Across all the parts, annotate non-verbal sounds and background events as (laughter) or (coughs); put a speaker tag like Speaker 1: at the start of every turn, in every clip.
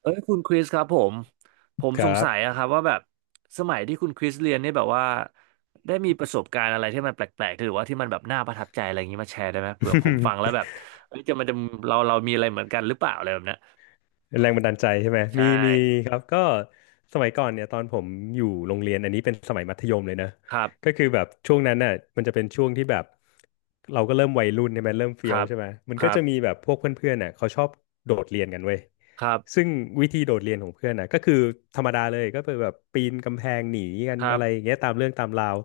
Speaker 1: เอ้ยคุณคริสครับผม
Speaker 2: ค
Speaker 1: สง
Speaker 2: รับ
Speaker 1: สัยอะครับว่าแบบสมัยที่คุณคริสเรียนเนี่ยแบบว่าได้มีประสบการณ์อะไรที่มันแปลกๆหรือว่าที่มันแบบน่าประทับใจอะไรอย่างนี้มาแชร์ได้ไหมเผื่อผมฟังแล้วแบ
Speaker 2: (laughs)
Speaker 1: บเอ้ยจะมันจะเรามีอะไรเหมือนกันหรือเปล่าอะไรแบบเนี้ย
Speaker 2: แรงบันดาลใจใช่ไหม
Speaker 1: ใช่
Speaker 2: มีครับก็สมัยก่อนเนี่ยตอนผมอยู่โรงเรียนอันนี้เป็นสมัยมัธยมเลยนะ
Speaker 1: ครั
Speaker 2: ก็
Speaker 1: บ
Speaker 2: คือแบบช่วงนั้นน่ะมันจะเป็นช่วงที่แบบเราก็เริ่มวัยรุ่นใช่ไหมเริ่ม
Speaker 1: ค
Speaker 2: เฟี้ย
Speaker 1: รั
Speaker 2: ว
Speaker 1: บ
Speaker 2: ใช่ไหมมัน
Speaker 1: ค
Speaker 2: ก็
Speaker 1: รั
Speaker 2: จะมี
Speaker 1: บ
Speaker 2: แบบพวกเพื่อนๆน่ะเขาชอบโดดเรียนกันเว้ย
Speaker 1: ครับ
Speaker 2: ซึ่งวิธีโดดเรียนของเพื่อนน่ะก็คือธรรมดาเลยก็เป็นแบบปีนกำแพงหนีกั
Speaker 1: ค
Speaker 2: น
Speaker 1: รั
Speaker 2: อะ
Speaker 1: บ
Speaker 2: ไรอย่างเงี้ยตามเรื่องตามราว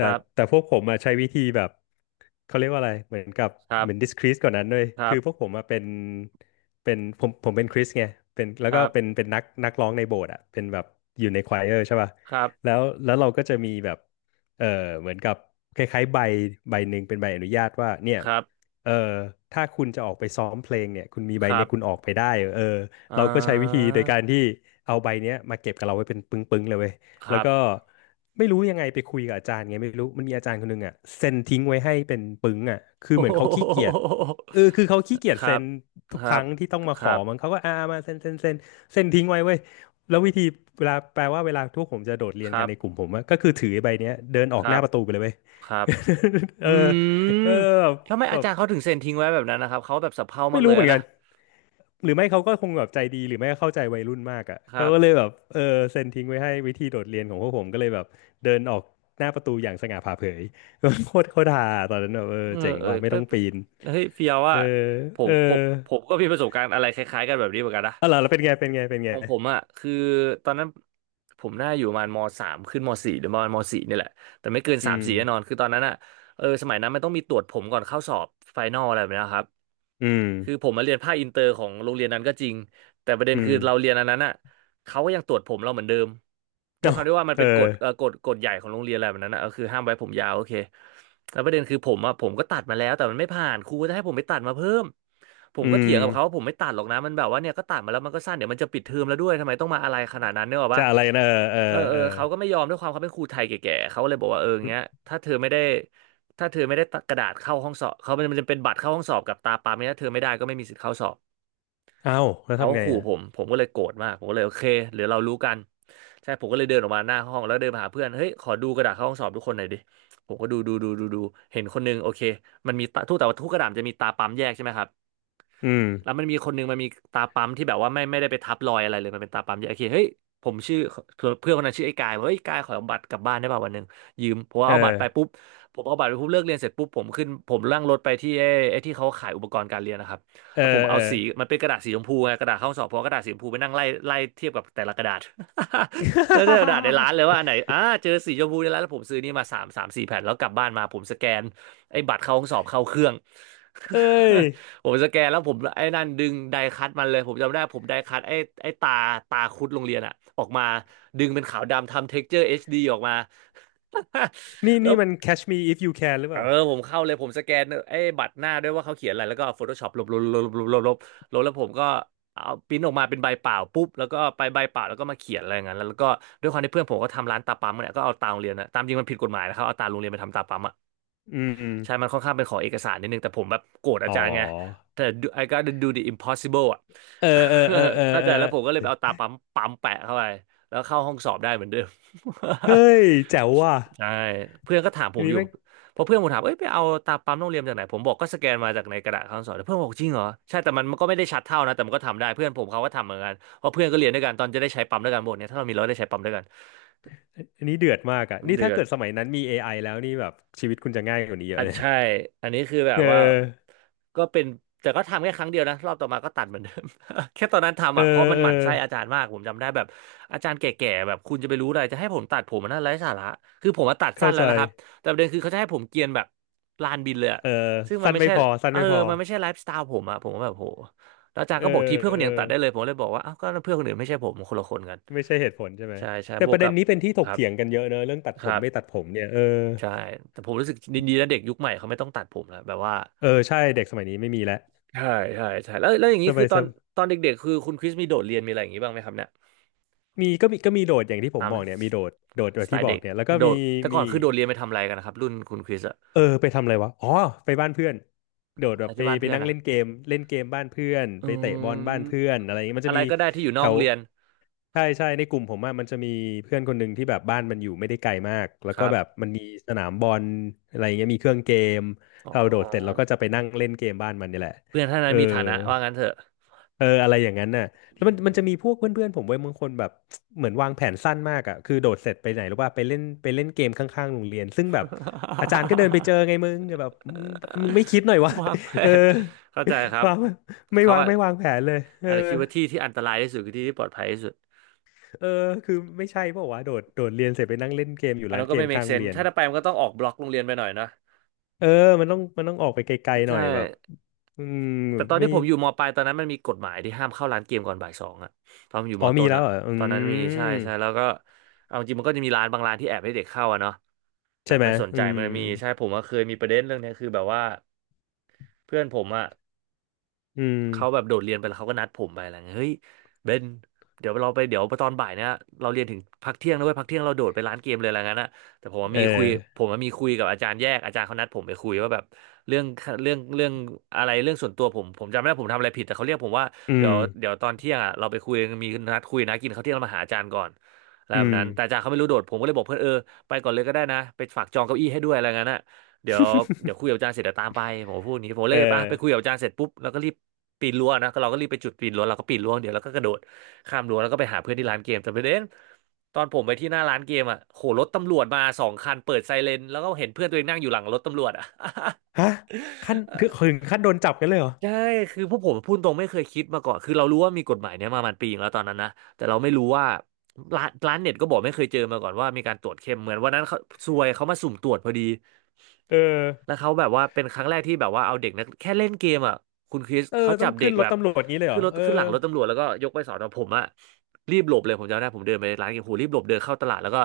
Speaker 1: ค
Speaker 2: ่
Speaker 1: รั
Speaker 2: แต่
Speaker 1: บ
Speaker 2: พวกผมอ่ะใช้วิธีแบบเขาเรียกว่าอะไรเหมือนกับ
Speaker 1: ครั
Speaker 2: เหมือน
Speaker 1: บ
Speaker 2: discreet กว่านั้นเลย
Speaker 1: ครั
Speaker 2: คือพวกผ
Speaker 1: บ
Speaker 2: มอ่ะเป็น เป็นผมเป็นคริสไงเป็นแล้ว
Speaker 1: ค
Speaker 2: ก็
Speaker 1: รั
Speaker 2: เป็น
Speaker 1: บ
Speaker 2: เป็นนักร้องในโบสถ์อ่ะเป็นแบบอยู่ในควายเออร์ใช่ป่ะ
Speaker 1: ครับ
Speaker 2: แล้วเราก็จะมีแบบเออเหมือนกับคล้ายๆใบใบหนึ่งเป็นใบอนุญาตว่าเนี่ย
Speaker 1: ครับ
Speaker 2: เออถ้าคุณจะออกไปซ้อมเพลงเนี่ยคุณมีใบ
Speaker 1: ครั
Speaker 2: เนี้ยคุณออ
Speaker 1: บ
Speaker 2: กไปได้เออ
Speaker 1: อ่
Speaker 2: เราก็ใช้วิธี
Speaker 1: า
Speaker 2: โดยการที่เอาใบเนี้ยมาเก็บกับเราไว้เป็นปึ้งๆเลยเว้ย
Speaker 1: ค
Speaker 2: แล้ว
Speaker 1: รับ
Speaker 2: ก็ไม่รู้ยังไงไปคุยกับอาจารย์ไงไม่รู้มันมีอาจารย์คนหนึงอ่ะเซ็นทิ้งไว้ให้เป็นปึ้งอ่ะคือ
Speaker 1: โอ้
Speaker 2: เหมือ
Speaker 1: โห
Speaker 2: นเขาขี้เกียจ เออคือเขาขี้เกียจ
Speaker 1: ครั
Speaker 2: เซ็
Speaker 1: บ
Speaker 2: นทุ
Speaker 1: ค
Speaker 2: กค
Speaker 1: รับ
Speaker 2: รั้งที่ต้องมา
Speaker 1: ค
Speaker 2: ข
Speaker 1: รั
Speaker 2: อ
Speaker 1: บ
Speaker 2: มั้งเขาก็มาเซ็นเซ็นทิ้งไว้เว้ยแล้ววิธีเวลาแปลว่าเวลาทุกผมจะโดดเรี
Speaker 1: ค
Speaker 2: ยน
Speaker 1: รั
Speaker 2: กัน
Speaker 1: บ
Speaker 2: ในกลุ่มผมอะก็คือถือไอ้ใบเนี้ยเดินอ
Speaker 1: ค
Speaker 2: อก
Speaker 1: รั
Speaker 2: หน้า
Speaker 1: บ
Speaker 2: ประตูไปเลยเว้ย
Speaker 1: ครับ
Speaker 2: (laughs) เอ
Speaker 1: อื
Speaker 2: อ
Speaker 1: ม
Speaker 2: เออ
Speaker 1: แล้วทำไม
Speaker 2: แบ
Speaker 1: อา
Speaker 2: บ
Speaker 1: จารย์เขาถึงเซ็นทิ้งไว้แบบนั้นนะครับ เขาแบบสะเพร่า
Speaker 2: ไม่
Speaker 1: มากเล
Speaker 2: รู้
Speaker 1: ย
Speaker 2: เหมือนกั
Speaker 1: นะ
Speaker 2: นหรือไม่เขาก็คงแบบใจดีหรือไม่ก็เข้าใจวัยรุ่นมากอะ
Speaker 1: ครั
Speaker 2: เขา
Speaker 1: บ
Speaker 2: ก็เลยแบบเซ็นทิ้งไว้ให้วิธีโดดเรียนของพวกผมก็เลยแบบเดินออกหน้าประตูอย่างสง่าผ่าเผย (laughs) โคตรฮาตอนนั้นแบบเออ
Speaker 1: เออ
Speaker 2: เจ๋ง
Speaker 1: เออ
Speaker 2: ว่ะไม่ต้อ
Speaker 1: เป๊ะ
Speaker 2: งปีน
Speaker 1: เฮ้ยเฟียว
Speaker 2: เอ
Speaker 1: อ่ะ
Speaker 2: อ
Speaker 1: ผ
Speaker 2: เอ
Speaker 1: ม
Speaker 2: อ
Speaker 1: ผมผมก็มีประสบการณ์อะไรคล้ายๆกันแบบนี้เหมือนกันนะ
Speaker 2: อ๋อเหรอแล้วเป็นไง
Speaker 1: ของผมอ่ะคือตอนนั้นผมน่าอยู่ประมาณมสามขึ้นมสี่หรือประมาณมสี่นี่แหละ แต่ไม่เกิน
Speaker 2: อื
Speaker 1: สาม
Speaker 2: ม
Speaker 1: สี่แน่นอน คือตอนนั้นอ่ะเออสมัยนั้นมันต้องมีตรวจผมก่อนเข้าสอบไฟนอลอะไรแบบนี้นะครับ
Speaker 2: อืม
Speaker 1: คือผมมาเรียนภาคอินเตอร์ของโรงเรียนนั้นก็จริงแต่ประเด็น
Speaker 2: อื
Speaker 1: คื
Speaker 2: ม
Speaker 1: อเราเรียนอันนั้นอ่ะ เขาก็ยังตรวจผมเราเหมือนเดิมด้วย
Speaker 2: เอ้า
Speaker 1: ความที่ว่ามัน
Speaker 2: เออ
Speaker 1: เป็นกฎเอ่อกฎกฎใหญ่ของโรงเรียนอะไรแบบนั้นนะก็คือห้ามไว้ผมยาวโอเคแล้วประเด็นคือผมอะผมก็ตัดมาแล้วแต่มันไม่ผ่านครูก็จะให้ผมไปตัดมาเพิ่มผม
Speaker 2: อื
Speaker 1: ก็เถียงกับเขาว่า
Speaker 2: ม
Speaker 1: ผมไม่ตัดหรอกนะมันแบบว่าเนี่ยก็ตัดมาแล้วมันก็สั้นเดี๋ยวมันจะปิดเทอมแล้วด้วยทำไมต้องมาอะไรขนาดนั้นเนี่ยหรอก
Speaker 2: จะ
Speaker 1: ปะ
Speaker 2: อะไรนะเออ
Speaker 1: เออเอ
Speaker 2: เอ
Speaker 1: อ
Speaker 2: อ
Speaker 1: เขาก็ไม่
Speaker 2: เอ
Speaker 1: ยอมด้วยความเขาเป็นครูไทยแก่ๆเขาเลยบอกว่าเอออย่าง
Speaker 2: อ
Speaker 1: เงี้ยถ้าเธอไม่ได้ถ้าเธอไม่ได้กระดาษเข้าห้องสอบเขามันจะเป็นบัตรเข้าห้องสอบกับตาปาไม่ถ้าเธอไม่ได้ก็ไม่มีสิทธิ์เข้าสอบ
Speaker 2: เอ้าแล้ว
Speaker 1: เขา
Speaker 2: ทำ
Speaker 1: ก็
Speaker 2: ไง
Speaker 1: ขู่
Speaker 2: อ่ะ
Speaker 1: ผมผมก็เลยโกรธมาก ผมก็เลยโอเคเดี๋ยวเรารู้กันใช่ผมก็เลยเดินออกมาหน้าห้องแล้วเดินไปหาเพื่อน เฮ้ย ขอดูกระดาษเข้าห้องสอบทุกคนหน่อยดิ ผมก็ดูดูดูดูดูเห็นคนนึงโอเค มันมีตาทุกแต่ว่าทุกกระดาษมันจะมีตาปั๊มแยกใช่ไหมครับ
Speaker 2: อืม
Speaker 1: แล้วมันมีคนหนึงมันมีตาปั๊มที่แบบว่าไม่ได้ไปทับรอยอะไรเลยมันเป็นตาปั๊มที่โอเคเฮ้ยผมชื่อเพื่อนคนนั้นชื่อไอ้กายบอกเฮ้ยกายขอเอาบัตรกลับบ้านได้ป่ะวันหนึ่งยืมผม
Speaker 2: เอ
Speaker 1: เอาบัตร
Speaker 2: อ
Speaker 1: ไปปุ๊บผมเอาบัตรไปปุ๊บเลิกเรียนเสร็จปุ๊บผมขึ้นผมนั่งรถไปที่ไอ้ที่เขาขายอุปกรณ์การเรียนนะครับ
Speaker 2: เออ
Speaker 1: แล้วผม
Speaker 2: เอ
Speaker 1: เอา
Speaker 2: อ
Speaker 1: สีมันเป็นกระดาษสีชมพูไงกระดาษข้อสอบเพราะกระดาษสีชมพูไปนั่งไล่ไล่เทียบกับแต่ละกระดาษ (laughs) แล้วแต่กระดาษในร้านเลยว่า
Speaker 2: (laughs)
Speaker 1: อันไหนอ่าเจอสีชมพูในร้านแล้วผมซื้อนี่มาสามสามสี่แผ่นแล้วกลับบ้านมาผมสแกนไอ้บัตรเข้าห้องสอบเข้าเครื่อง
Speaker 2: เอ้ย
Speaker 1: (laughs) ผมสแกนแล้วผมไอ้นั่นดึงไดคัตมันเลยผมจำได้ผมไดคัตไอ้ตาคุดโรงเรียนอะออกมาดึงเป็นขาวดำทำเท็กเจอร์เอชดีออกมา
Speaker 2: นี่
Speaker 1: (laughs) แล้ว
Speaker 2: นี่มัน Catch Me If You Can หรือ
Speaker 1: เอ
Speaker 2: เป
Speaker 1: อ
Speaker 2: ล่า
Speaker 1: ผมเข้าเลยผมสแกนไอ้บัตรหน้าด้วยว่าเขาเขียนอะไรแล้วก็ Photoshop ลบลบลบลบลบลบลบแล้วผมก็เอาพิมพ์ออกมาเป็นใบเปล่าปุ๊บแล้วก็ไปใบเปล่าแล้วก็มาเขียนอะไรอย่างนั้นแล้วก็ด้วยความที่เพื่อนผมก็ทำร้านตาปั๊มเนี่ยก็เอาตาโรงเรียนนะตามจริงมันผิดกฎหมายนะครับเอาตาโรงเรียนไปทำตาปั๊ม
Speaker 2: อืมอืม
Speaker 1: ใช่มันค่อนข้างเป็นขอเอกสารนิดนึง แต่ผมแบบโกรธอา
Speaker 2: อ๋อ
Speaker 1: จารย์ไงแต่ I gotta do the impossible อ่ะ
Speaker 2: เออเออเออเอ
Speaker 1: (laughs)
Speaker 2: อ
Speaker 1: เข้า
Speaker 2: เอ
Speaker 1: ใจแล้วผมก็
Speaker 2: อ
Speaker 1: เลยไปเอาตาปั๊มปั๊มแปะเข้าไปแล้วเข้าห้องสอบได้เหมือนเดิม (laughs)
Speaker 2: เฮ้ยแจ๋วว่ะ
Speaker 1: ใช่เพื่อนก็ถามผ
Speaker 2: อัน
Speaker 1: ม
Speaker 2: นี้
Speaker 1: อยู่
Speaker 2: แม่ง
Speaker 1: เพราะเพื่อนผมถามเอ้ยไปเอาตาปั๊มโรงเรียนจากไหนผมบอกก็สแกนมาจากในกระดาษข้างสอบแล้วเพื่อนบอกจริงเหรอ ใช่แต่มันมันก็ไม่ได้ชัดเท่านะแต่มันก็ทำได้เพื่อนผมเขาก็ทำเหมือนกันเพราะเพื่อนก็เรียนด้วยกันตอนจะได้ใช้ปั๊มด้วยกันหมดเนี่ยถ้าเรามีเราได้ใช้ปั๊มด้วยกัน
Speaker 2: อันนี้เดือดมากอ่ะนี่
Speaker 1: เดื
Speaker 2: ถ้า
Speaker 1: อด
Speaker 2: เกิดสมัยนั้นมี AI แล้วนี่แบบชีวิตคุณจะง่ายกว่านี้เย
Speaker 1: อ่ะ
Speaker 2: อะเลย (laughs)
Speaker 1: ใช่อันนี้คือแบ
Speaker 2: เ
Speaker 1: บว่า
Speaker 2: ออ
Speaker 1: ก็เป็นแต่ก็ทำแค่ครั้งเดียวนะรอบต่อมาก็ตัดเหมือนเดิม (laughs) แค่ตอนนั้น
Speaker 2: เอ
Speaker 1: ทำ
Speaker 2: อ
Speaker 1: อ่ะเพราะมัน
Speaker 2: เอ
Speaker 1: ห
Speaker 2: อ
Speaker 1: มั่นไส้อาจารย์มากผมจำได้แบบอาจารย์แก่ๆแบบคุณจะไปรู้อะไรจะให้ผมตัดผมมันน่าไร้สาระคือผมมาตัดสั้
Speaker 2: เข้า
Speaker 1: นแล้
Speaker 2: ใจ
Speaker 1: วนะครับแต่ประเด็นคือเขาจะให้ผมเกรียนแบบลานบินเลยอะ
Speaker 2: เออ
Speaker 1: ซึ่งมัน
Speaker 2: สั้น
Speaker 1: ไม่
Speaker 2: ไม่
Speaker 1: ใช่
Speaker 2: พอสั้น
Speaker 1: เออ
Speaker 2: ไม่พอ
Speaker 1: มันไม่ใช่ไลฟ์สไตล์ผมอ่ะผมก็แบบโหแล้วอาจารย์
Speaker 2: เออ
Speaker 1: ก็บอกทีเพื่อนค
Speaker 2: เอ
Speaker 1: น
Speaker 2: อ
Speaker 1: อื่นยังตัดได้เลยผมเลยบอกว่าอ้าวก็เพื่อนคนอื่นไม่ใช่ผมคนละคนกัน
Speaker 2: ไม่ใช่เหตุผลใช่ไหม
Speaker 1: ใช่ใช่
Speaker 2: แต่
Speaker 1: บ
Speaker 2: ป
Speaker 1: วก
Speaker 2: ระเด็
Speaker 1: กั
Speaker 2: น
Speaker 1: บ
Speaker 2: นี้เป็นที่ถ
Speaker 1: ค
Speaker 2: ก
Speaker 1: รับ
Speaker 2: เถียงกันเยอะเนอะเรื่องตัด
Speaker 1: ค
Speaker 2: ผ
Speaker 1: รั
Speaker 2: มไม่ตั
Speaker 1: บ
Speaker 2: ดผมเนี่ยเออ
Speaker 1: ใช่แต่ผมรู้สึกดีๆนะเด็กยุคใหม่เขาไม่ต้องตัดผมแล้วแบบว่า
Speaker 2: เออใช่เด็กสมัยนี้ไม่มีแล้ว
Speaker 1: ใช่ใช่ใช่แล้วอย่าง
Speaker 2: ส
Speaker 1: นี้คื
Speaker 2: มั
Speaker 1: อ
Speaker 2: ย
Speaker 1: ต
Speaker 2: ส
Speaker 1: อน
Speaker 2: ม
Speaker 1: ตอนเด็กๆคือคุณคริสมีโดดเรียนมีอะไรอย่างนี้บ้างไหมครับเนี่ย
Speaker 2: มีโดดอย่างที่ผม
Speaker 1: ตา
Speaker 2: บ
Speaker 1: ม
Speaker 2: อกเนี่ยมีโดดโดดแบ
Speaker 1: ส
Speaker 2: บ
Speaker 1: ไต
Speaker 2: ที่
Speaker 1: ล์
Speaker 2: บอ
Speaker 1: เด็
Speaker 2: ก
Speaker 1: ก
Speaker 2: เนี่ยแล้วก็
Speaker 1: โด
Speaker 2: มี
Speaker 1: ดแต่ก่
Speaker 2: มี
Speaker 1: อนคือโดดเรียนไปทำอะไรกันนะครับรุ่นคุณคริสอะ
Speaker 2: เออไปทำอะไรวะอ๋อไปบ้านเพื่อนโดด
Speaker 1: อะ
Speaker 2: แบ
Speaker 1: ไร
Speaker 2: บไป
Speaker 1: ที่บ้านเพื่อน
Speaker 2: นั่ง
Speaker 1: นะ
Speaker 2: เล่นเกมเล่นเกมบ้านเพื่อน
Speaker 1: อื
Speaker 2: ไปเตะบอลบ้าน
Speaker 1: ม
Speaker 2: เพื่อนอะไรอย่างงี้มัน
Speaker 1: อะ
Speaker 2: จะ
Speaker 1: ไร
Speaker 2: มี
Speaker 1: ก็ได้ที่อยู่น
Speaker 2: แถ
Speaker 1: อกโร
Speaker 2: ว
Speaker 1: งเรียน
Speaker 2: ใช่ใช่ในกลุ่มผมอะมันจะมีเพื่อนคนหนึ่งที่แบบบ้านมันอยู่ไม่ได้ไกลมากแล้
Speaker 1: ค
Speaker 2: วก็
Speaker 1: รั
Speaker 2: แบบ
Speaker 1: บ
Speaker 2: มันมีสนามบอลอะไรอย่างเงี้ยมีเครื่องเกม
Speaker 1: อ๋อ
Speaker 2: เรา
Speaker 1: อ๋อ
Speaker 2: โดดเสร็จเราก็จะไปนั่งเล่นเกมบ้านมันนี่แหละ
Speaker 1: เพื่อนท่าน
Speaker 2: เอ
Speaker 1: นั้น
Speaker 2: อ
Speaker 1: มีฐานะว่างั้นเถอะ
Speaker 2: เอออะไรอย่างนั้นน่ะ แล้
Speaker 1: อื
Speaker 2: วมัน
Speaker 1: ม
Speaker 2: จะมีพวกเพื่อนๆผมเว้ยบางคนแบบ (tsk) เหมือนวางแผนสั้นมากอ่ะคือโดดเสร็จไปไหนหรือว่าไปเล่นเกมข้างๆโรงเรียนซึ่งแบบอาจารย์ก็เดินไปเจอไงมึงแบบมึงมึงไม่คิดหน่อยวะ
Speaker 1: (laughs) วางแผ
Speaker 2: (laughs) เออ
Speaker 1: นเข้าใจครั
Speaker 2: (laughs)
Speaker 1: บ
Speaker 2: วาง
Speaker 1: เขาอะ
Speaker 2: ไม่วางแผนเลยเออ
Speaker 1: อาจจะคิดว่าที่ที่อันตรายที่สุดคือที่ที่ปลอดภัยที่สุด
Speaker 2: เออคือไม่ใช่เปล่าวะโดดเรียนเสร็จไปนั่งเล่นเกมอยู่
Speaker 1: อัน
Speaker 2: ร้า
Speaker 1: นั้
Speaker 2: น
Speaker 1: นก็
Speaker 2: เก
Speaker 1: ไม่
Speaker 2: มข้า
Speaker 1: make
Speaker 2: งโรง
Speaker 1: sense
Speaker 2: เรียน
Speaker 1: ถ้าจะไปมันก็ต้องออกบล็อกโรงเรียนไปหน่อยเนอะ
Speaker 2: เออมันต้องออกไปไกลๆหน่
Speaker 1: ใช่
Speaker 2: อยแบบอืม
Speaker 1: แต่ตอน
Speaker 2: ไม่
Speaker 1: ที่ผมอยู่มปลายตอนนั้นมันมีกฎหมายที่ห้ามเข้าร้านเกมก่อนบ่ายสองอะตอนผมอยู่
Speaker 2: อ๋
Speaker 1: ม
Speaker 2: อมี
Speaker 1: ต้น
Speaker 2: แล้ว
Speaker 1: อะ
Speaker 2: เหรออื
Speaker 1: ตอนนั้นมีใช่
Speaker 2: ม
Speaker 1: ใช่แล้วก็เอาจริงมันก็จะมีร้านบางร้านที่แอบให้เด็กเข้าอะเนาะแบ
Speaker 2: ใช่
Speaker 1: บ
Speaker 2: ไหม
Speaker 1: ไม่สน
Speaker 2: อื
Speaker 1: ใจ
Speaker 2: ม
Speaker 1: มันมีใช่ผมก็เคยมีประเด็นเรื่องเนี้ยคือแบบว่าเพื่อนผมอะ
Speaker 2: อืม
Speaker 1: เขาแบบโดดเรียนไปแล้วเขาก็นัดผมไปอะไรเงี้ยเฮ้ยเบนเดี๋ยวเราไปเดี๋ยวตอนบ่ายเนี่ยเราเรียนถึงพักเที่ยงนะเว้ยพักเที่ยงเราโดดไปร้านเกมเลยอะไรเงี้ยนะแต่ผมว่า
Speaker 2: เอ
Speaker 1: มีคุย
Speaker 2: อ
Speaker 1: ผมว่ามีคุยกับอาจารย์แยกอาจารย์เขานัดผมไปคุยว่าแบบเรื่องเรื่องอะไรเรื่องส่วนตัวผมผมจำไม่ได้ผมทำอะไรผิดแต่เขาเรียกผมว่า
Speaker 2: อื
Speaker 1: เดี๋ย
Speaker 2: ม
Speaker 1: วเดี๋ยวตอนเที่ยงอ่ะเราไปคุยมีนัดคุยนะกินข้าวเที่ยงแล้วมาหาอาจารย์ก่อนอะไร
Speaker 2: อื
Speaker 1: แบบ
Speaker 2: ม
Speaker 1: นั้นแต่อาจารย์เขาไม่รู้โดดผมก็เลยบอกเพื่อนเออไปก่อนเลยก็ได้นะไปฝากจองเก้าอี้ให้ด้วยอะไรเงี้ยนะ เดี๋ยวเดี๋ยวคุยกั
Speaker 2: (laughs)
Speaker 1: บอาจารย์เสร็จเดี๋ยวตามไปผมพูดอย่างนี้ผมเล
Speaker 2: เอ
Speaker 1: ยไป
Speaker 2: อ
Speaker 1: ไปคุยกับอาจารย์เสร็จปุ๊บแล้วก็รีบปีนรั้วนะก็เราก็รีบไปจุดปีนรั้วเราก็ปีนรั้วเดี๋ยวเราก็กระโดดข้ามรั้วแล้วก็ไปหาเพื่อนที่ร้านเกมแต่ประเด็นตอนผมไปที่หน้าร้านเกมอ่ะโหรถตำรวจมา2 คันเปิดไซเรนแล้วก็เห็นเพื่อนตัวเองนั่งอยู่หลังรถตำรวจอ่ะ (laughs)
Speaker 2: ฮะขั้นถึงถึงขั้นโดนจับกันเลยเหรอ
Speaker 1: ใช่คือพวกผมพูดตรงไม่เคยคิดมาก่อนคือเรารู้ว่ามีกฎหมายเนี้ยมามันปีนึงแล้วตอนนั้นนะแต่เราไม่รู้ว่าร้านเน็ตก็บอกไม่เคยเจอมาก่อนว่ามีการตรวจเข้มเหมือนวันนั้นเขาซวยเขามาสุ่มตรวจพอดี
Speaker 2: เออ
Speaker 1: แล้วเขาแบบว่าเป็นครั้งแรกที่แบบว่าเอาเด็กนักแค่เล่นเกมอ่ะคุณคริส
Speaker 2: เออ
Speaker 1: เขา
Speaker 2: ต้
Speaker 1: จั
Speaker 2: อง
Speaker 1: บเด็
Speaker 2: ขึ้
Speaker 1: ก
Speaker 2: นร
Speaker 1: แบ
Speaker 2: ถ
Speaker 1: บ
Speaker 2: ตำรวจงี้เลยเหร
Speaker 1: ขึ้น
Speaker 2: อ
Speaker 1: รถ
Speaker 2: เออ
Speaker 1: ขึ้นหลังรถตำรวจแล้วก็ยกไปสอนอผมอ่ะรีบหลบเลยผมจำได้ผมเดินไปร้านเกมโหรีบหลบเดินเข้าตลาดแล้วก็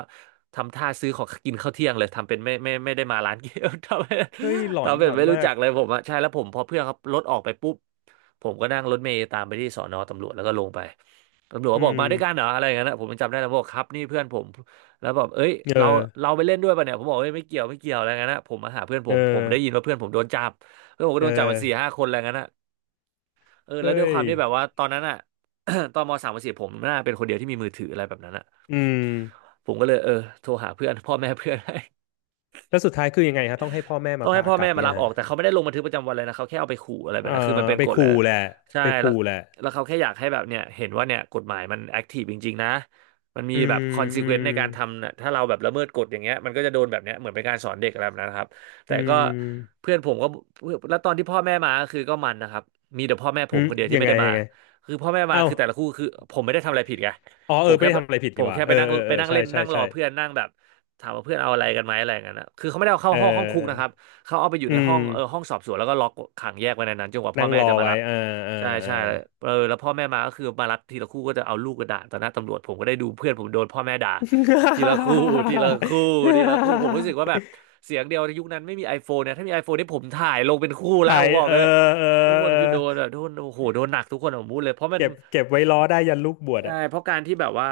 Speaker 1: ทำท่าซื้อของกินข้าวเที่ยงเลยทำเป็นไม่ได้มาร้านเกม (laughs) ทำเป็น
Speaker 2: เฮ้ยหลอน
Speaker 1: ทำเป็
Speaker 2: หล
Speaker 1: น
Speaker 2: อน
Speaker 1: ไม่รู้
Speaker 2: มา
Speaker 1: จั
Speaker 2: ก
Speaker 1: กเลยผมอ่ะใช่แล้วผมพอเพื่อนเขารถออกไปปุ๊บ ผมก็นั่งรถเมล์ตามไปที่สอนอตำรวจแล้วก็ลงไปตำรวจ
Speaker 2: อื
Speaker 1: ก็บอกมาด้วยกันเห
Speaker 2: ม
Speaker 1: รออะไรอย่างนั้นนะผมยังจำได้แล้วบอกครับนี่เพื่อนผมแล้วบอกเอ้ย
Speaker 2: เอ
Speaker 1: เรา
Speaker 2: อ
Speaker 1: เราไปเล่นด้วยป่ะเนี่ยผมบอกเอ้ยไม่เกี่ยวไม่เกี่ยวอะไรอย่างนั้นนะผมมาหาเพื่อนผ
Speaker 2: เออ
Speaker 1: มผมได้ยินว่าเพื่อนผมโดนจับเพื่อนผมก็
Speaker 2: เออ
Speaker 1: โดนจับมา4-5 คนอะไรอย่างนั้นนะเออแล้วด้ว
Speaker 2: เฮ้
Speaker 1: ยค
Speaker 2: ย
Speaker 1: วามที่แบบว่าตอนนั้นอ่ะ (coughs) ตอนม.3ม.4ผมน่าเป็นคนเดียวที่มีมือถืออะไรแบบนั้นอ่ะ
Speaker 2: อืม
Speaker 1: ผมก็เลยเออโทรหาเพื่อนพ่อแม่เพื่อน (laughs) ให้
Speaker 2: แล้วสุดท้ายคือยังไงฮะต้องให้พ่อแม่
Speaker 1: ต้
Speaker 2: มา
Speaker 1: องให้
Speaker 2: พา
Speaker 1: พ่อ
Speaker 2: กลั
Speaker 1: แม่
Speaker 2: บ
Speaker 1: มา
Speaker 2: เนี่
Speaker 1: รั
Speaker 2: ย
Speaker 1: บออ
Speaker 2: ฮะ
Speaker 1: กแต่เขาไม่ได้ลงบันทึกประจำวันเลยนะเขาแค่เอาไปขู่อะไรแบ
Speaker 2: เอ
Speaker 1: บนั้นคือมัน
Speaker 2: อ
Speaker 1: เป็น
Speaker 2: ไป
Speaker 1: กฎแล้ว
Speaker 2: ขู่แหละ
Speaker 1: ใช่
Speaker 2: ไป
Speaker 1: แล้ว
Speaker 2: ขู่แหละ
Speaker 1: แล้วเขาแค่อยากให้แบบเนี่ยเห็นว่าเนี่ยกฎหมายมันแอคทีฟจริงๆนะมันมี
Speaker 2: อื
Speaker 1: แบบคอ
Speaker 2: ม
Speaker 1: นซ e
Speaker 2: อื
Speaker 1: เคว
Speaker 2: ม
Speaker 1: นซ์ในการทำนะถ้าเราแบบละเมิดกฎอย่างเงี้ยมันก็จะโดนแบบเนี้ยเหมือนเป็นการสอนเด็กอะไรแบบนั้นครับแต่
Speaker 2: อื
Speaker 1: ก็
Speaker 2: ม
Speaker 1: เพื่อนผมก็แล้วตอนที่พ่อแม่มาก็คือก็มันนะครับมีแต่พ่อแม่ผ
Speaker 2: อื
Speaker 1: ม
Speaker 2: ม
Speaker 1: คนเดียวที่
Speaker 2: ยัง
Speaker 1: ไม่
Speaker 2: ไง
Speaker 1: ได้มา
Speaker 2: ยังไง
Speaker 1: คือพ่อแม่มา
Speaker 2: เอ้า
Speaker 1: คือแต่ละคู่คือผมไม่ได้ทำอะไรผิดไง
Speaker 2: อ๋อ
Speaker 1: ผ
Speaker 2: เออ
Speaker 1: ม
Speaker 2: ไม่
Speaker 1: แค่
Speaker 2: ได้
Speaker 1: แบบ
Speaker 2: ทำอะไรผิด
Speaker 1: ผ
Speaker 2: นี่
Speaker 1: ม
Speaker 2: หว่า
Speaker 1: แค่
Speaker 2: เอ
Speaker 1: ไป
Speaker 2: อ
Speaker 1: นั่ง
Speaker 2: เออ
Speaker 1: ไป
Speaker 2: เออ
Speaker 1: นั่ง
Speaker 2: ใช่
Speaker 1: เล่น
Speaker 2: ใช่
Speaker 1: นั่งรอ
Speaker 2: ใช่
Speaker 1: เพื่อนนั่งแบบถามว่าเพื่อนเอาอะไรกันไหมอะไรกันนะคือเขาไม่ได้เอาเข้า
Speaker 2: เออ
Speaker 1: ห้องคุก
Speaker 2: เอ
Speaker 1: นะครับ
Speaker 2: อ
Speaker 1: เขาเอาไปอยู่
Speaker 2: อื
Speaker 1: ในห้อ
Speaker 2: ม
Speaker 1: งเออห้องสอบสวนแล้วก็ล็อกขังแยกไว้ในนั้นจนกว่าพ่อ
Speaker 2: นั่ง
Speaker 1: แม่
Speaker 2: รอ
Speaker 1: จะมา
Speaker 2: ไว้
Speaker 1: รับ
Speaker 2: อ่าอ่า
Speaker 1: ใช่
Speaker 2: อ่า
Speaker 1: ใช่เออแล้วพ่อแม่มาก็คือมารับทีละคู่ก็จะเอาลูกกระด่าต่อหน้าตำรวจผมก็ได้ดูเพื่อนผมโดนพ่อแม่ด่าทีละคู่ทีละคู่ทีละคู่ผมรู้สึกว่าแบบ
Speaker 2: (laughs)
Speaker 1: เสียงเดียวในยุคนั้นไม่มี iPhone เนี่ยถ้ามี iPhone นี่ผมถ่ายลงเป็นคู่แล้ว
Speaker 2: ถ่า
Speaker 1: ผ
Speaker 2: ย
Speaker 1: มบอก
Speaker 2: เออ
Speaker 1: เลย
Speaker 2: เออ
Speaker 1: ทุกค
Speaker 2: เอ
Speaker 1: น
Speaker 2: อ
Speaker 1: คือโดนแบบโดนโอ้โหโดนหนักทุกคนผมพูดเลยเพราะมัน
Speaker 2: เก็บไว้ล้อได้ยันลูกบวช
Speaker 1: ใช่
Speaker 2: อะ
Speaker 1: เพราะการที่แบบว่า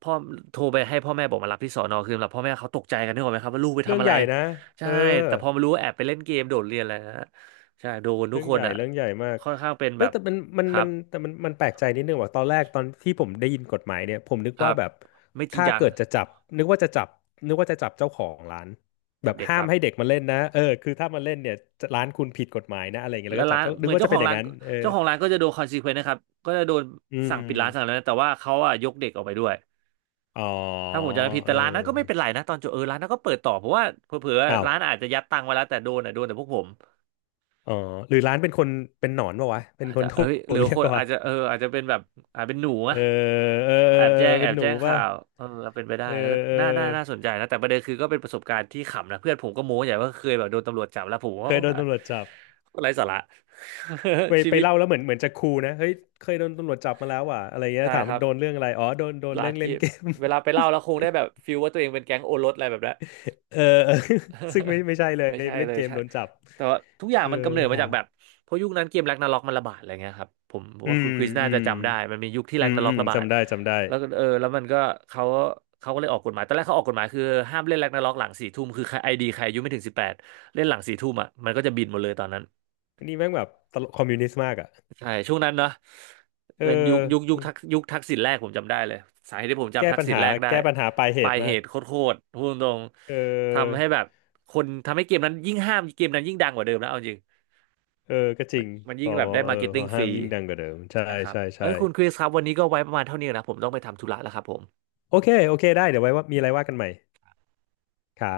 Speaker 1: พ่อโทรไปให้พ่อแม่บอกมารับที่สอนอคือสำหรับพ่อแม่เขาตกใจกันนึกออกไหมครับว่าลูกไป
Speaker 2: เรื่อ
Speaker 1: ทำ
Speaker 2: ง
Speaker 1: อะไร
Speaker 2: ใหญ่นะ
Speaker 1: ใช่
Speaker 2: เออ
Speaker 1: แต่พอมารู้ว่าแอบไปเล่นเกมโดดเรียนอะไรนะฮะใช่โดนทุ
Speaker 2: เรื่
Speaker 1: ก
Speaker 2: อง
Speaker 1: ค
Speaker 2: ให
Speaker 1: น
Speaker 2: ญ่
Speaker 1: อ่ะ
Speaker 2: เรื่องใหญ่มาก
Speaker 1: ค่อนข้างเป็นแบ
Speaker 2: ไม่
Speaker 1: บ
Speaker 2: แต่มันมัน
Speaker 1: ครั
Speaker 2: มั
Speaker 1: บ
Speaker 2: นแต่มันแปลกใจนิดนึงว่าตอนแรกตอนที่ผมได้ยินกฎหมายเนี่ยผมนึก
Speaker 1: ครั
Speaker 2: ว่า
Speaker 1: บ
Speaker 2: แบบ
Speaker 1: ไม่จริง
Speaker 2: ถ้า
Speaker 1: จัง
Speaker 2: เกิดจะจับนึกว่าจะจับนึกว่าจะจับเจ้าของร้านแบ
Speaker 1: กับ
Speaker 2: บ
Speaker 1: เด็ก
Speaker 2: ห้า
Speaker 1: ค
Speaker 2: ม
Speaker 1: รับ
Speaker 2: ให้เด็กมาเล่นนะเออคือถ้ามาเล่นเนี่ยร้านคุณผิดกฎหมายนะอะไรเงี้ย
Speaker 1: แล้
Speaker 2: แล้ว
Speaker 1: ว
Speaker 2: ก็จั
Speaker 1: ร้า
Speaker 2: บ
Speaker 1: น
Speaker 2: เจ้า
Speaker 1: เห
Speaker 2: นึ
Speaker 1: มื
Speaker 2: ก
Speaker 1: อน
Speaker 2: ว่า
Speaker 1: เจ้า
Speaker 2: จะ
Speaker 1: ข
Speaker 2: เป็
Speaker 1: อ
Speaker 2: น
Speaker 1: ง
Speaker 2: อย่าง
Speaker 1: ร้าน
Speaker 2: นั้นเออ
Speaker 1: เจ้าของร้านก็จะโดนคอนซีเควนต์นะครับก็จะโดน
Speaker 2: อื
Speaker 1: สั่
Speaker 2: ม
Speaker 1: งปิดร้านสั่งอะไรนะแต่ว่าเขาอ่ะยกเด็กออกไปด้วย
Speaker 2: อ๋อ
Speaker 1: ถ้าผมจำไม่ผิด
Speaker 2: เอ
Speaker 1: แต่ร้านนั้นก็ไม่เป็
Speaker 2: อ
Speaker 1: นไรนะตอนจบเออร้านนั้นก็เปิดต่อเพราะว่าเผลอ
Speaker 2: อ้า
Speaker 1: ๆ
Speaker 2: ว
Speaker 1: ร้านอาจจะยัดตังค์ไว้แล้วแต่โดนอ่ะโดนแต่พวกผม
Speaker 2: อ๋อหรือร้านเป็นคนเป็นหนอนปะวะเป็น
Speaker 1: อาจ
Speaker 2: ค
Speaker 1: จะ
Speaker 2: นโทร
Speaker 1: เอ้ยหรือ
Speaker 2: เรีย
Speaker 1: ค
Speaker 2: ก
Speaker 1: น
Speaker 2: ปะ
Speaker 1: อา
Speaker 2: วะ
Speaker 1: จจะเอออาจจะเป็นแบบอาจเป็นหนู
Speaker 2: เอ
Speaker 1: อะ
Speaker 2: อเออเออ
Speaker 1: แอบ
Speaker 2: เออ
Speaker 1: แจ้งแอ
Speaker 2: เป็น
Speaker 1: บ
Speaker 2: หนู
Speaker 1: แจ้ง
Speaker 2: ปะ
Speaker 1: ข่าวเออเป็นไปได้
Speaker 2: เอ
Speaker 1: แล้วก็
Speaker 2: อเออ
Speaker 1: น่าสนใจนะแต่ประเด็นคือก็เป็นประสบการณ์ที่ขำนะเพื่อนผมก็โม้ใหญ่ว่าเคยแบบโดนตำรวจจับแล้วผม
Speaker 2: เค
Speaker 1: ว่า
Speaker 2: ย
Speaker 1: โอ้
Speaker 2: โดนตำรวจจับ
Speaker 1: อะไร้สาระ
Speaker 2: ไป
Speaker 1: (laughs) ชีวิต
Speaker 2: เล่าแล้วเหมือนจะคูลนะเฮ้ยเคยโดนตำรวจจับมาแล้วว่ะอะไรเงี้ย
Speaker 1: ใช่
Speaker 2: ถาม
Speaker 1: ค
Speaker 2: มั
Speaker 1: รั
Speaker 2: น
Speaker 1: บ
Speaker 2: โดนเรื่องอะไรอ๋อโดน
Speaker 1: ร้า
Speaker 2: เรื่อ
Speaker 1: น
Speaker 2: ง
Speaker 1: เก
Speaker 2: เล่น
Speaker 1: ม
Speaker 2: เกม
Speaker 1: เวลาไปเล่าแล้วคงได้แบบฟีลว่าตัวเองเป็นแก๊งโอรสอะไรแบบนั้น
Speaker 2: (laughs) เออเออ (laughs) ซึ่งไม่ไม่ใช่เล
Speaker 1: (laughs)
Speaker 2: ย
Speaker 1: ไม่ใช่
Speaker 2: ไปเล่
Speaker 1: เล
Speaker 2: น
Speaker 1: ย
Speaker 2: เกม
Speaker 1: ใช่
Speaker 2: โดนจับ
Speaker 1: แต่ว่าทุกอย่าง
Speaker 2: เออ
Speaker 1: มันกำเนิดมา
Speaker 2: ฮะ
Speaker 1: จากแบบเพราะยุคนั้นเกมแร็กนาร็อกมันระบาดอะไรเงี้ยครับผมผม
Speaker 2: อื
Speaker 1: ว่าคุ
Speaker 2: ม
Speaker 1: ณคริสน่า
Speaker 2: อื
Speaker 1: จะ
Speaker 2: ม
Speaker 1: จำได้มันมียุคที่
Speaker 2: อื
Speaker 1: แร็ก
Speaker 2: ม
Speaker 1: นาร็
Speaker 2: อื
Speaker 1: อก
Speaker 2: ม
Speaker 1: ระบาด
Speaker 2: จำได้จำได้
Speaker 1: แล้วก็เออแล้วมันก็เขาเขาก็เลยออกกฎหมายตอนแรกเขาออกกฎหมายคือห้ามเล่นแร็กนาร็อกหลังสี่ทุ่มคือใครไอดีใครอายุไม่ถึง18เล่นหลังสี่ทุ่มอ่ะมันก็จะบินหมดเลยตอนนั้น
Speaker 2: อันนี้แม่งแบบตลกคอมมิวนิสต์มากอ่ะ
Speaker 1: ใช่ช่วงนั้นเนาะ
Speaker 2: เอ
Speaker 1: เป็น
Speaker 2: อ
Speaker 1: ยุคทักษิณแรกผมจำได้เลยสาเหตุที่ผม
Speaker 2: แก้
Speaker 1: จำทัก
Speaker 2: ปัญ
Speaker 1: ษิณ
Speaker 2: หา
Speaker 1: แรกได้
Speaker 2: ปลายเห
Speaker 1: ปลา
Speaker 2: ตุ
Speaker 1: ยเห
Speaker 2: มาก
Speaker 1: ตุโคตรๆพูดตรง
Speaker 2: เอ
Speaker 1: ๆ
Speaker 2: อ
Speaker 1: ทำให้แบบคนทำให้เกมนั้นยิ่งห้ามเกมนั้นยิ่งดังกว่าเดิมแล้วเอาจริง
Speaker 2: เออ ก็จ
Speaker 1: มั
Speaker 2: ริ
Speaker 1: น
Speaker 2: ง
Speaker 1: มัน
Speaker 2: พ
Speaker 1: ยิ่ง
Speaker 2: อ
Speaker 1: แบบได้
Speaker 2: เอ
Speaker 1: มา
Speaker 2: อ
Speaker 1: ร์เก็ต
Speaker 2: พ
Speaker 1: ติ้ง
Speaker 2: อ
Speaker 1: ฟ
Speaker 2: ห้าม
Speaker 1: รี
Speaker 2: ยิ่งดังกว่าเดิม ใช่
Speaker 1: ใช่ครับ
Speaker 2: ใช่
Speaker 1: เอ้
Speaker 2: ใช่
Speaker 1: ยคุณคริสครับวันนี้ก็ไว้ประมาณเท่านี้นะผมต้องไปทำธุระแล้วครับผม
Speaker 2: โอเค โอเค ได้ เดี๋ยวไว้ว่ามีอะไรว่ากันใหม่ครับ